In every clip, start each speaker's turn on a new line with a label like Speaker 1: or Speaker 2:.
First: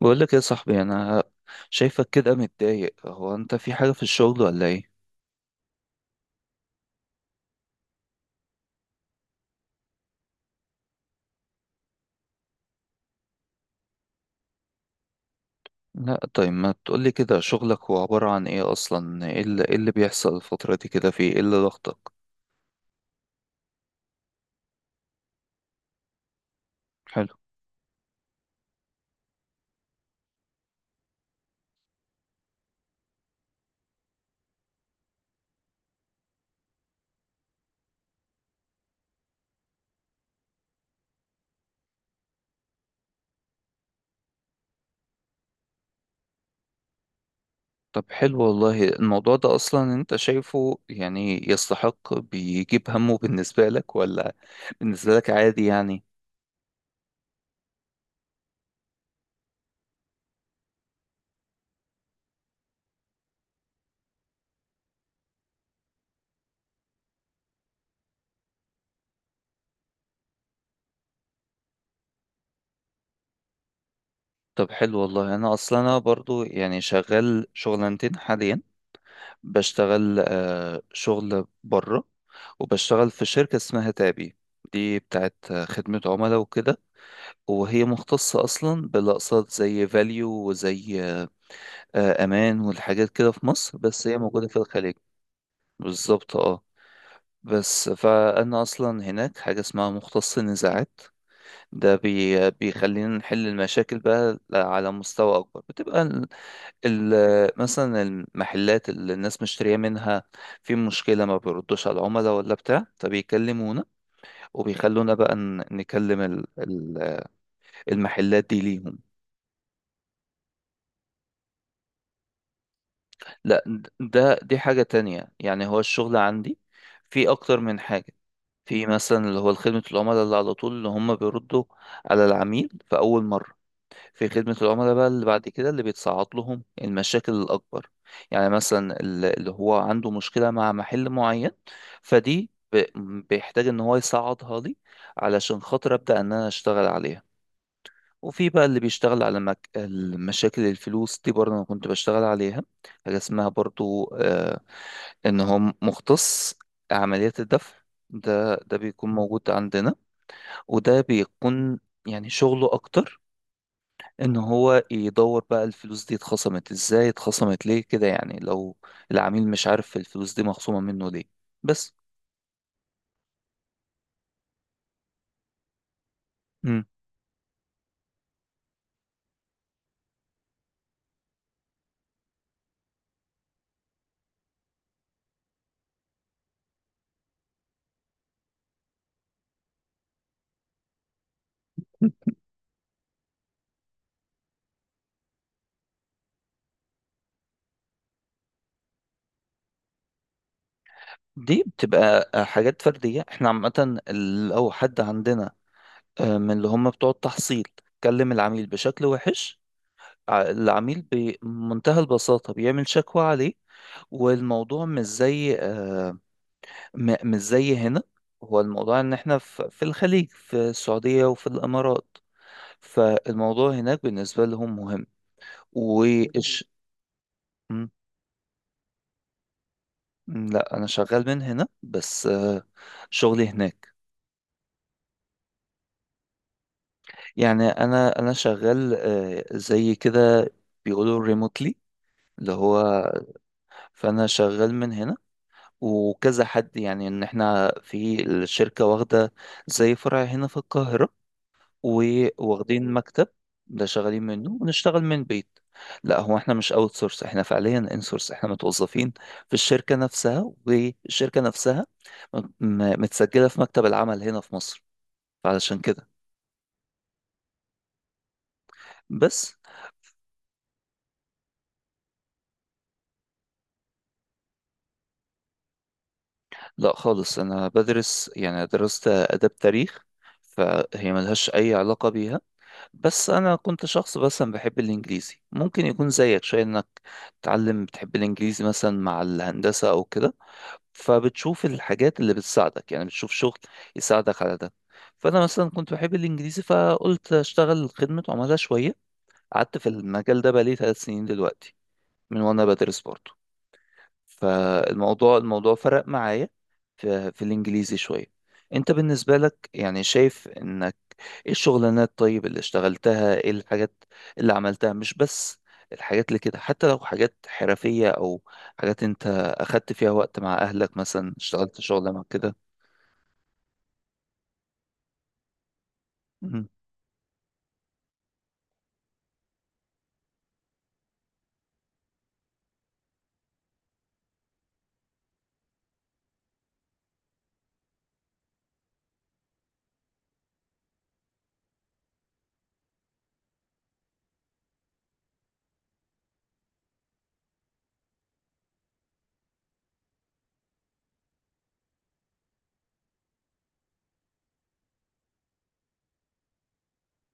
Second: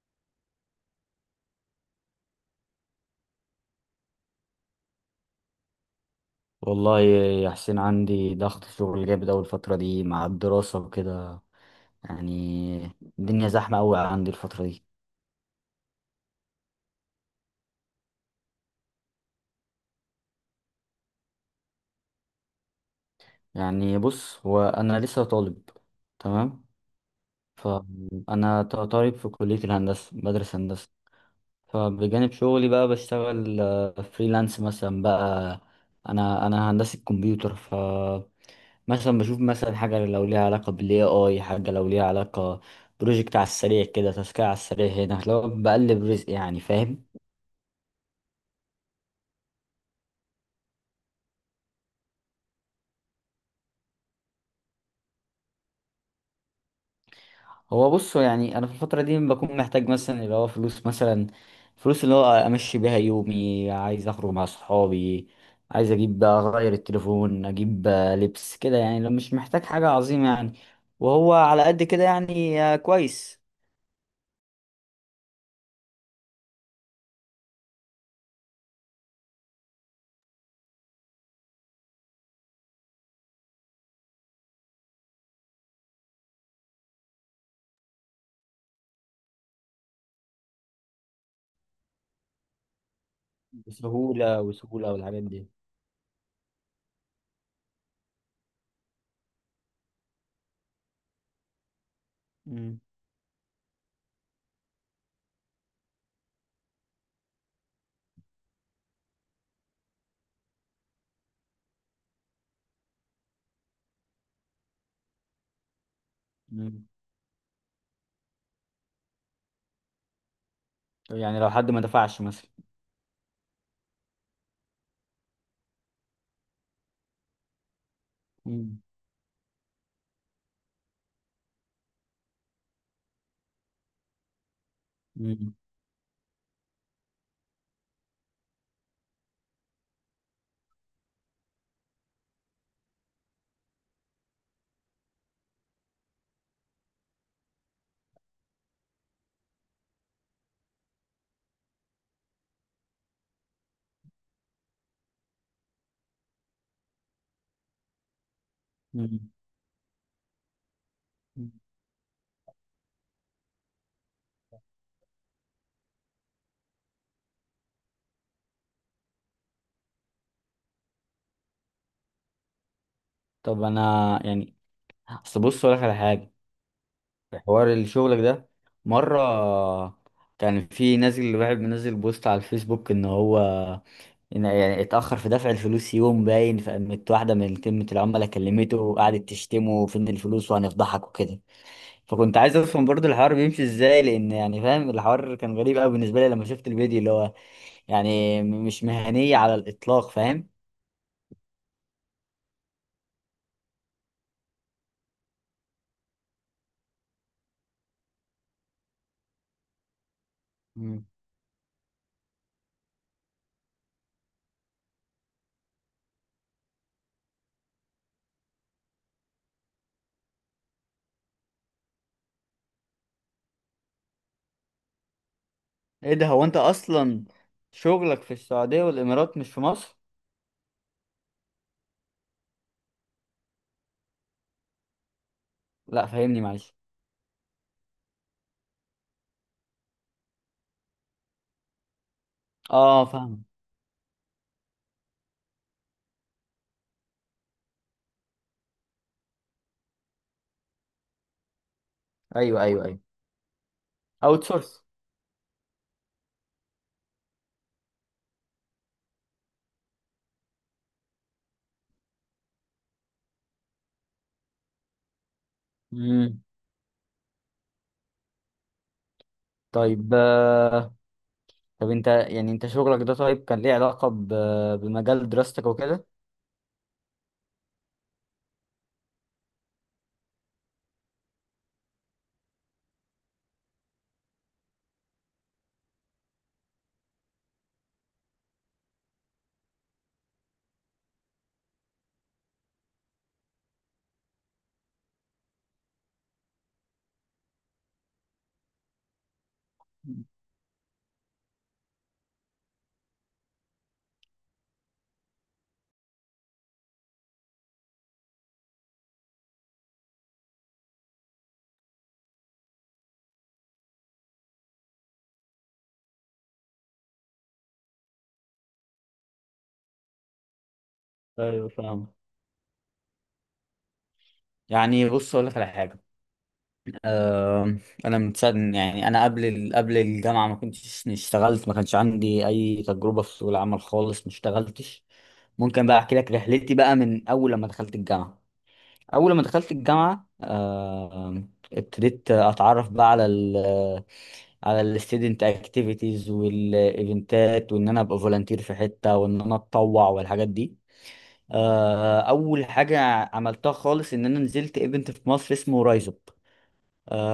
Speaker 1: بقول لك يا صاحبي، انا شايفك كده متضايق. هو انت في حاجة في الشغل ولا ايه؟
Speaker 2: والله يا حسين عندي ضغط شغل جامد أوي الفترة دي مع الدراسة وكده. يعني الدنيا زحمة أوي عندي الفترة دي.
Speaker 1: لا طيب ما تقولي كده. شغلك هو عبارة عن ايه اصلا؟ إيه اللي بيحصل الفترة دي كده؟ في ايه اللي ضغطك؟
Speaker 2: يعني بص، هو أنا لسه طالب. تمام.
Speaker 1: حلو.
Speaker 2: فأنا طالب في كلية الهندسة، بدرس هندسة. فبجانب شغلي بقى بشتغل فريلانس مثلا بقى. أنا هندسة كمبيوتر. مثلا بشوف مثلا حاجة لو ليها علاقة بالاي حاجة لو ليها علاقة بروجكت على السريع كده، تاسكية على السريع، هنا لو بقلب رزق، يعني فاهم.
Speaker 1: طب حلو والله. الموضوع ده اصلا انت شايفه يعني يستحق بيجيب همه بالنسبة لك ولا بالنسبة لك عادي يعني؟
Speaker 2: هو بص، يعني انا في الفترة دي بكون محتاج مثلا اللي هو فلوس مثلا، فلوس اللي هو امشي بيها يومي. عايز اخرج مع صحابي، عايز اجيب بقى اغير التليفون، اجيب بقى لبس كده، يعني لو مش محتاج حاجة عظيمة يعني، وهو على قد كده يعني. كويس.
Speaker 1: طب حلو والله. انا اصلا انا برضو يعني شغال شغلانتين حاليا. بشتغل شغل بره، وبشتغل في شركة اسمها تابي. دي بتاعت خدمة عملاء وكده، وهي مختصة أصلا بالأقساط زي فاليو وزي أمان والحاجات كده في مصر، بس هي
Speaker 2: بسهولة
Speaker 1: موجودة في
Speaker 2: وسهولة
Speaker 1: الخليج.
Speaker 2: والحاجات دي.
Speaker 1: بالظبط اه. بس فأنا أصلا هناك حاجة اسمها مختص النزاعات. ده
Speaker 2: مم.
Speaker 1: بيخلينا نحل المشاكل بقى على مستوى أكبر. بتبقى مثلا المحلات اللي الناس مشترية منها في مشكلة، ما بيردوش على العملاء ولا بتاع، فبيكلمونا وبيخلونا بقى نكلم
Speaker 2: مم.
Speaker 1: المحلات دي ليهم.
Speaker 2: يعني لو حد ما دفعش مثلا.
Speaker 1: لا، ده دي حاجة تانية. يعني هو الشغل عندي في أكتر من حاجة. في مثلا اللي هو خدمة العملاء اللي على طول، اللي هم بيردوا على العميل في أول مرة. في خدمة العملاء بقى اللي بعد
Speaker 2: مم.
Speaker 1: كده، اللي بيتصعد لهم المشاكل الأكبر. يعني مثلا اللي هو عنده مشكلة مع محل معين، فدي بيحتاج إن هو يصعدها لي علشان خاطر أبدأ إن أنا أشتغل عليها. وفي بقى اللي بيشتغل على المشاكل، الفلوس دي برضه أنا كنت بشتغل عليها. حاجة اسمها برضه آه، إن هو مختص عمليات الدفع. ده ده بيكون
Speaker 2: مم.
Speaker 1: موجود عندنا، وده بيكون يعني شغله أكتر ان هو يدور بقى الفلوس دي اتخصمت ازاي، اتخصمت ليه كده، يعني لو العميل مش عارف الفلوس دي مخصومة منه ليه. بس.
Speaker 2: طب انا يعني، اصل بص اقول لك على حاجه،
Speaker 1: مم.
Speaker 2: في حوار الشغل ده مره كان في نازل واحد منزل بوست على الفيسبوك ان هو، إن يعني اتاخر في دفع الفلوس يوم باين، فقامت واحده من خدمه العملاء كلمته وقعدت تشتمه فين الفلوس وهنفضحك وكده. فكنت عايز افهم برضو الحوار بيمشي ازاي، لان يعني فاهم الحوار كان غريب قوي بالنسبه لي لما شفت الفيديو، اللي هو يعني مش مهنيه على الاطلاق، فاهم.
Speaker 1: دي بتبقى حاجات فردية. احنا عامة لو حد عندنا من اللي هم بتوع التحصيل كلم العميل بشكل وحش، العميل بمنتهى البساطة بيعمل شكوى عليه. والموضوع مش زي مش زي هنا. هو الموضوع ان احنا في الخليج، في السعودية وفي الامارات، فالموضوع هناك بالنسبة لهم مهم.
Speaker 2: ايه ده، هو انت
Speaker 1: وإش...
Speaker 2: اصلا
Speaker 1: م-
Speaker 2: شغلك في السعودية والامارات مش في مصر؟
Speaker 1: لا، أنا شغال من هنا بس شغلي هناك.
Speaker 2: لا فهمني معلش.
Speaker 1: يعني أنا شغال زي كده بيقولوا ريموتلي. اللي هو
Speaker 2: اه، فاهم.
Speaker 1: فأنا شغال من هنا، وكذا حد. يعني إن إحنا في الشركة واخدة زي فرع هنا في القاهرة،
Speaker 2: ايوه ايوه
Speaker 1: وواخدين
Speaker 2: ايوه.
Speaker 1: مكتب ده شغالين
Speaker 2: اوت
Speaker 1: منه،
Speaker 2: سورس.
Speaker 1: ونشتغل من بيت. لا، هو احنا مش اوت سورس، احنا فعليا ان سورس، احنا متوظفين في الشركة نفسها، والشركة نفسها متسجلة في مكتب العمل هنا في مصر، علشان كده.
Speaker 2: امم.
Speaker 1: بس.
Speaker 2: طيب. طب انت يعني انت شغلك ده طيب كان ليه علاقة بمجال دراستك وكده؟
Speaker 1: لا خالص، انا بدرس يعني درست آداب تاريخ، فهي ملهاش اي علاقة بيها. بس انا كنت شخص مثلا بحب الانجليزي. ممكن يكون زيك شوية، انك تتعلم بتحب الانجليزي مثلا مع الهندسة او كده، فبتشوف الحاجات اللي بتساعدك. يعني بتشوف شغل يساعدك على ده. فانا مثلا كنت بحب الانجليزي، فقلت اشتغل خدمة عملاء شوية. قعدت في المجال ده بقالي ثلاث سنين دلوقتي، من وانا بدرس برضه. فالموضوع فرق معايا في الانجليزي شوية. انت بالنسبة لك يعني شايف ان ايه الشغلانات طيب اللي اشتغلتها، ايه الحاجات اللي عملتها؟ مش بس الحاجات اللي كده، حتى لو حاجات حرفية او حاجات انت اخدت فيها وقت مع اهلك، مثلا
Speaker 2: ايوه
Speaker 1: اشتغلت شغلة
Speaker 2: فاهم.
Speaker 1: مع كده.
Speaker 2: يعني بص اقول لك على حاجه.
Speaker 1: مم.
Speaker 2: أه، انا من ساعه، يعني انا قبل قبل الجامعه ما كنتش اشتغلت، ما كانش عندي اي تجربه في سوق العمل خالص، ما اشتغلتش. ممكن بقى احكي لك رحلتي بقى من اول لما دخلت الجامعه. اول ما دخلت الجامعه ابتديت اتعرف بقى على على الستودنت اكتيفيتيز والايفنتات، وان انا ابقى فولunteer في حته، وان انا اتطوع والحاجات دي. اول حاجه عملتها خالص ان انا نزلت ايفنت في مصر اسمه رايز اب.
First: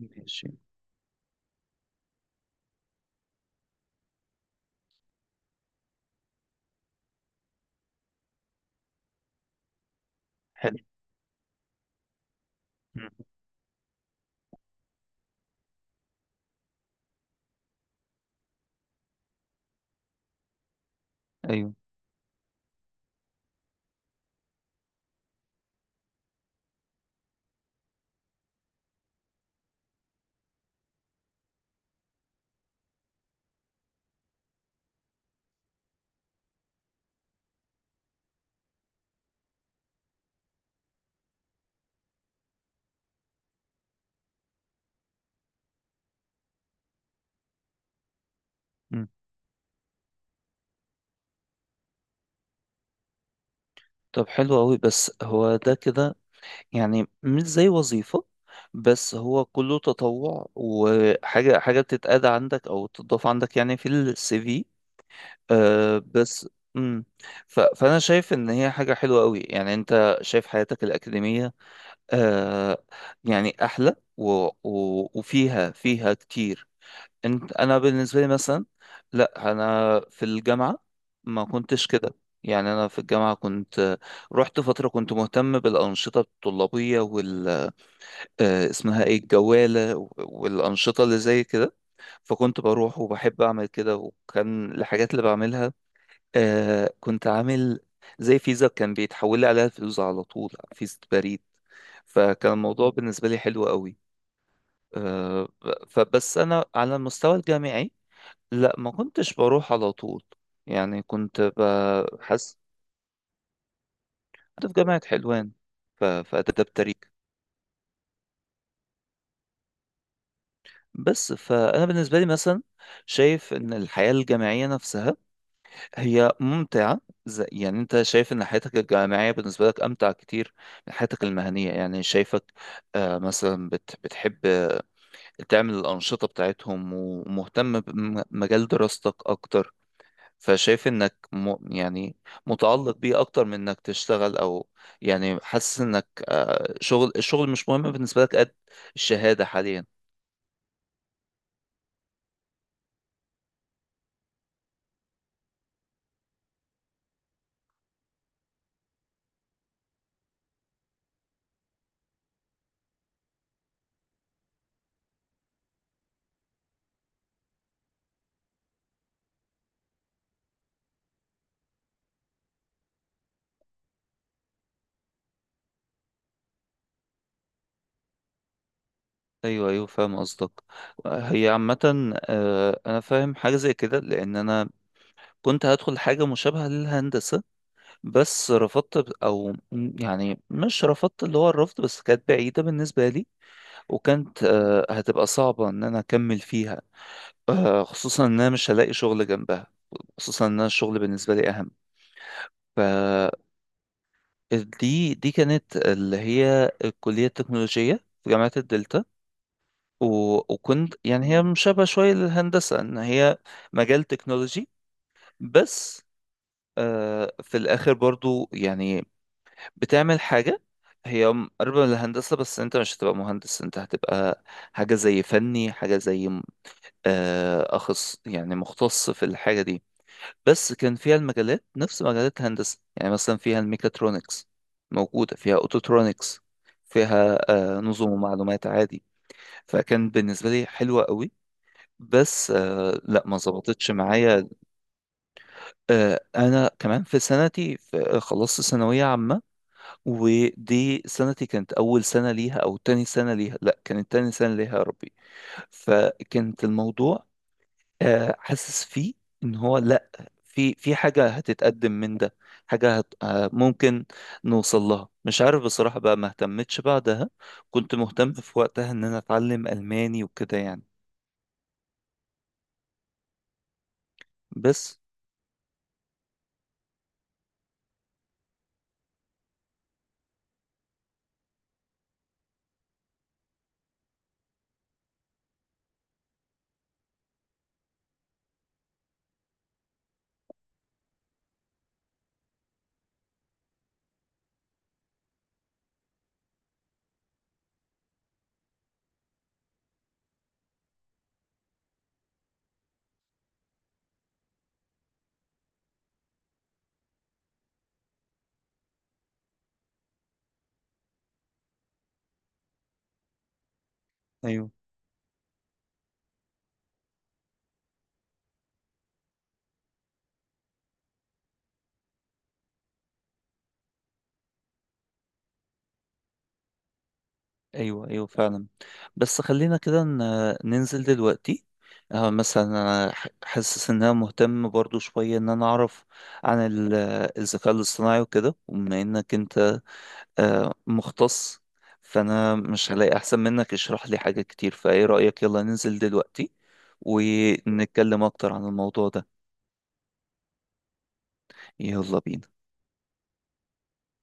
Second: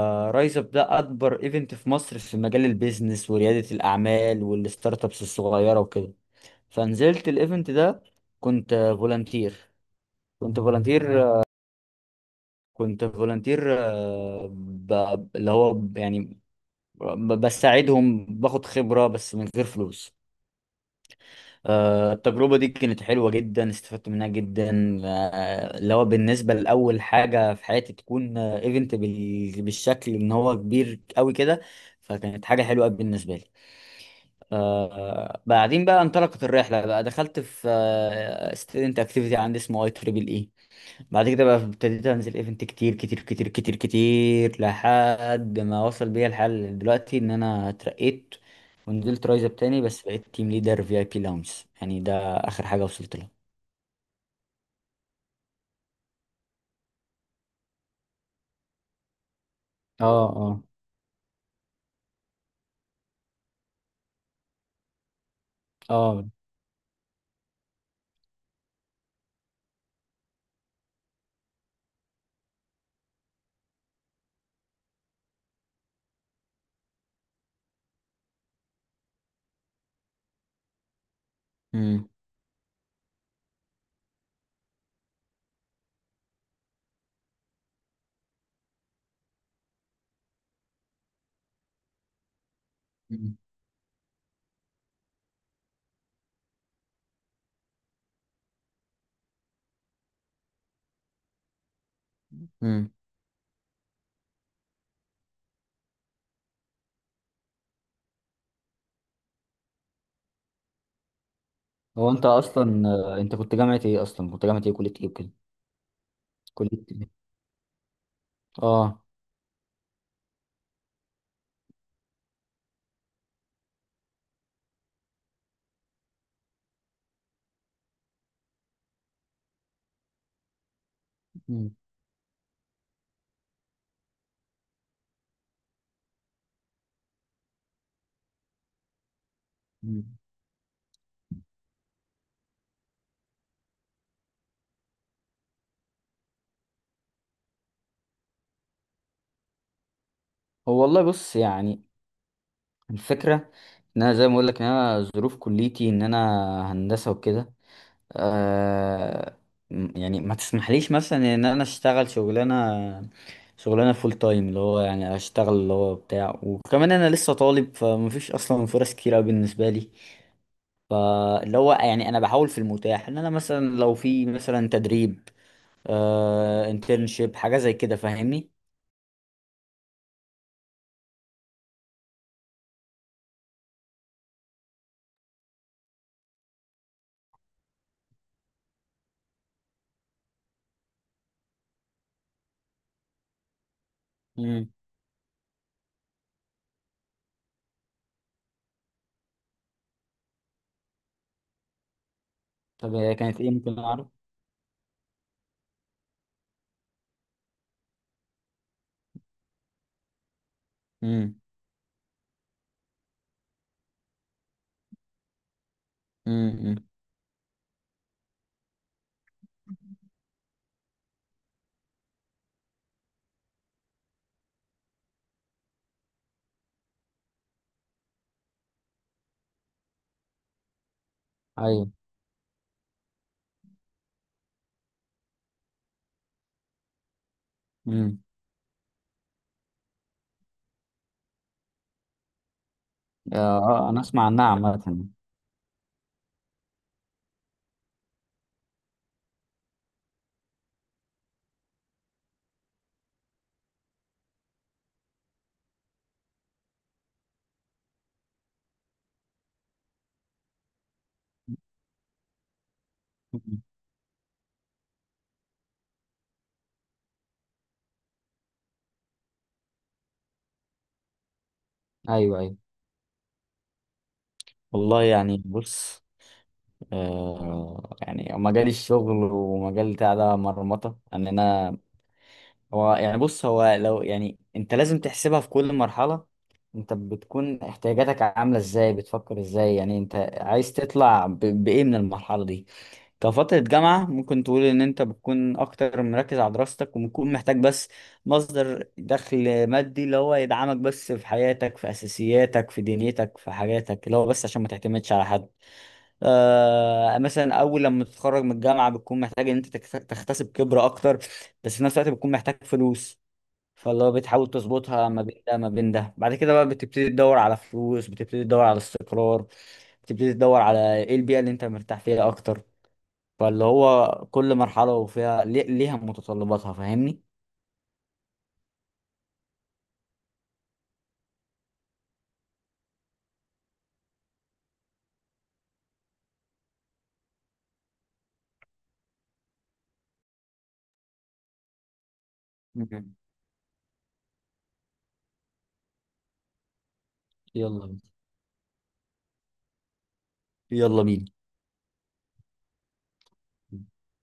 Speaker 1: ماشي.
Speaker 2: رايز اب ده اكبر ايفنت في مصر في مجال البيزنس ورياده الاعمال والستارت ابس الصغيره وكده. فنزلت الايفنت ده، كنت فولunteer، كنت
Speaker 1: حلو.
Speaker 2: فولunteer كنت
Speaker 1: مم.
Speaker 2: فولنتير، يعني بساعدهم باخد خبرة بس من غير فلوس.
Speaker 1: ايوه.
Speaker 2: التجربة دي كانت حلوة جدا، استفدت منها جدا. اللي هو بالنسبة لأول حاجة في حياتي تكون ايفنت بالشكل ان هو كبير قوي كده، فكانت حاجة حلوة أوي بالنسبة لي. بعدين بقى انطلقت الرحلة، بقى دخلت في ستودنت اكتيفيتي عندي اسمه اي تريبل اي. بعد كده بقى ابتديت انزل ايفنت كتير كتير كتير كتير كتير، لحد ما وصل بيا الحال دلوقتي ان انا اترقيت
Speaker 1: مم.
Speaker 2: ونزلت رايز اب تاني، بس بقيت تيم ليدر في اي بي لاونج. يعني ده اخر حاجه وصلت لها.
Speaker 1: طب حلو قوي. بس هو ده كده يعني مش زي وظيفة، بس هو كله
Speaker 2: اه
Speaker 1: تطوع
Speaker 2: اه
Speaker 1: وحاجة حاجة بتتقاد عندك او تضاف عندك يعني في السي في. أه
Speaker 2: اه.
Speaker 1: بس. امم. فانا شايف ان هي حاجه حلوه قوي. يعني انت شايف حياتك الاكاديميه، أه، يعني احلى وفيها، فيها كتير. انت انا بالنسبه لي مثلا، لا، انا في الجامعه ما كنتش
Speaker 2: امم.
Speaker 1: كده. يعني انا في الجامعه كنت رحت فتره كنت مهتم بالانشطه الطلابيه وال اسمها ايه، الجواله والانشطه اللي زي كده. فكنت بروح
Speaker 2: مم.
Speaker 1: وبحب اعمل كده، وكان الحاجات اللي بعملها آه كنت عامل زي فيزا كان بيتحول لي عليها الفلوس على طول، فيزا بريد. فكان الموضوع
Speaker 2: امم.
Speaker 1: بالنسبة لي حلو قوي. آه. فبس أنا على المستوى الجامعي لا، ما كنتش بروح على طول. يعني كنت
Speaker 2: هو انت
Speaker 1: بحس.
Speaker 2: اصلا انت كنت جامعة ايه اصلا، كنت جامعة
Speaker 1: كنت في
Speaker 2: ايه كلية
Speaker 1: جامعة
Speaker 2: ايه وكده؟
Speaker 1: حلوان، في آداب
Speaker 2: كليه
Speaker 1: تاريخ.
Speaker 2: ايه؟ اه.
Speaker 1: بس فأنا بالنسبة لي مثلا، شايف إن الحياة الجامعية نفسها هي ممتعة. زي يعني انت شايف ان حياتك الجامعية بالنسبة لك امتع كتير من حياتك المهنية.
Speaker 2: مم.
Speaker 1: يعني شايفك آه، مثلا بتحب تعمل الانشطة بتاعتهم، ومهتم بمجال دراستك اكتر،
Speaker 2: مم.
Speaker 1: فشايف انك م يعني متعلق بيه اكتر من انك تشتغل. او يعني حاسس انك آه شغل، الشغل مش مهم بالنسبة لك قد الشهادة حاليا؟
Speaker 2: هو والله بص يعني، الفكره ان انا زي ما اقول لك ان انا ظروف كليتي ان انا هندسه وكده. آه، يعني ما تسمحليش مثلا ان انا اشتغل شغلانه، شغلانه فول تايم اللي هو يعني اشتغل اللي هو بتاع، وكمان انا لسه طالب، فمفيش اصلا فرص كتير أوي بالنسبه لي. فاللي هو يعني انا بحاول في المتاح ان انا مثلا لو في مثلا تدريب، آه، انترنشيب حاجه زي كده، فاهمني.
Speaker 1: ايوه، ايوه، فاهم قصدك. هي عامة آه، انا فاهم حاجة زي كده، لان انا كنت هدخل حاجة مشابهة للهندسة بس رفضت، يعني مش رفضت اللي هو الرفض، بس كانت بعيدة بالنسبة لي، وكانت
Speaker 2: امم.
Speaker 1: هتبقى صعبة إن أنا أكمل فيها. خصوصا إن أنا مش هلاقي شغل جنبها، خصوصا إن أنا الشغل بالنسبة لي أهم.
Speaker 2: طب هي كانت ايه، ممكن اعرف؟
Speaker 1: فدي كانت اللي هي الكلية التكنولوجية في جامعة الدلتا. وكنت يعني
Speaker 2: امم.
Speaker 1: هي مشابهة شوية للهندسة، إن هي مجال تكنولوجي، بس
Speaker 2: امم.
Speaker 1: في الآخر برضو يعني بتعمل حاجة هي قريبة من الهندسة. بس انت مش هتبقى مهندس، انت هتبقى حاجة زي فني، حاجة زي م- آه، أخص يعني مختص في الحاجة دي. بس كان فيها المجالات
Speaker 2: ايوه.
Speaker 1: نفس مجالات الهندسة. يعني مثلا فيها الميكاترونكس موجودة، فيها أوتوترونكس، فيها نظم
Speaker 2: امم.
Speaker 1: ومعلومات عادي. فكان بالنسبة لي حلوة قوي، بس لا
Speaker 2: آه.
Speaker 1: ما
Speaker 2: آه،
Speaker 1: ظبطتش
Speaker 2: انا اسمع عنها
Speaker 1: معايا.
Speaker 2: عامه.
Speaker 1: انا كمان في سنتي خلصت ثانوية عامة، ودي سنتي كانت أول سنة ليها أو تاني سنة ليها، لا كانت تاني سنة ليها يا ربي. فكانت الموضوع حاسس فيه إن هو لا، في حاجة هتتقدم من ده، حاجة هت آه،
Speaker 2: مم.
Speaker 1: ممكن نوصل لها. مش عارف بصراحة بقى، ما اهتمتش بعدها. كنت مهتم في وقتها إن أنا أتعلم ألماني وكده يعني.
Speaker 2: ايوه ايوه.
Speaker 1: بس.
Speaker 2: والله يعني بص، يعني مجال الشغل ومجال بتاع ده مرمطة ان انا، هو يعني بص، هو لو يعني انت لازم تحسبها في كل مرحلة. انت بتكون احتياجاتك عاملة ازاي، بتفكر ازاي، يعني انت عايز تطلع بايه من المرحلة دي. كفترة جامعة ممكن تقول ان انت بتكون اكتر مركز على دراستك، وبتكون محتاج بس مصدر دخل مادي اللي هو يدعمك بس في حياتك، في اساسياتك، في دنيتك، في حاجاتك، اللي هو بس عشان ما تعتمدش على حد. آه، مثلا اول لما تتخرج من الجامعه بتكون محتاج ان انت تكتسب خبره اكتر، بس في نفس الوقت بتكون محتاج فلوس. فاللي هو بتحاول تظبطها ما بين ده ما بين ده. بعد كده بقى بتبتدي تدور على فلوس، بتبتدي تدور على استقرار، بتبتدي تدور على ايه البيئه اللي انت مرتاح فيها اكتر. فاللي هو كل مرحله وفيها ليها متطلباتها، فاهمني.
Speaker 1: ايوه ايوه فعلا. بس خلينا كده ننزل دلوقتي. مثلا انا حاسس ان انا مهتم برضو شويه ان انا اعرف عن الذكاء الاصطناعي وكده، وبما انك انت مختص، فانا مش
Speaker 2: مم.
Speaker 1: هلاقي احسن منك يشرح لي حاجه كتير. فايه رايك يلا ننزل دلوقتي
Speaker 2: يلا بينا.
Speaker 1: ونتكلم اكتر عن الموضوع ده؟
Speaker 2: يلا بينا.
Speaker 1: يلا بينا.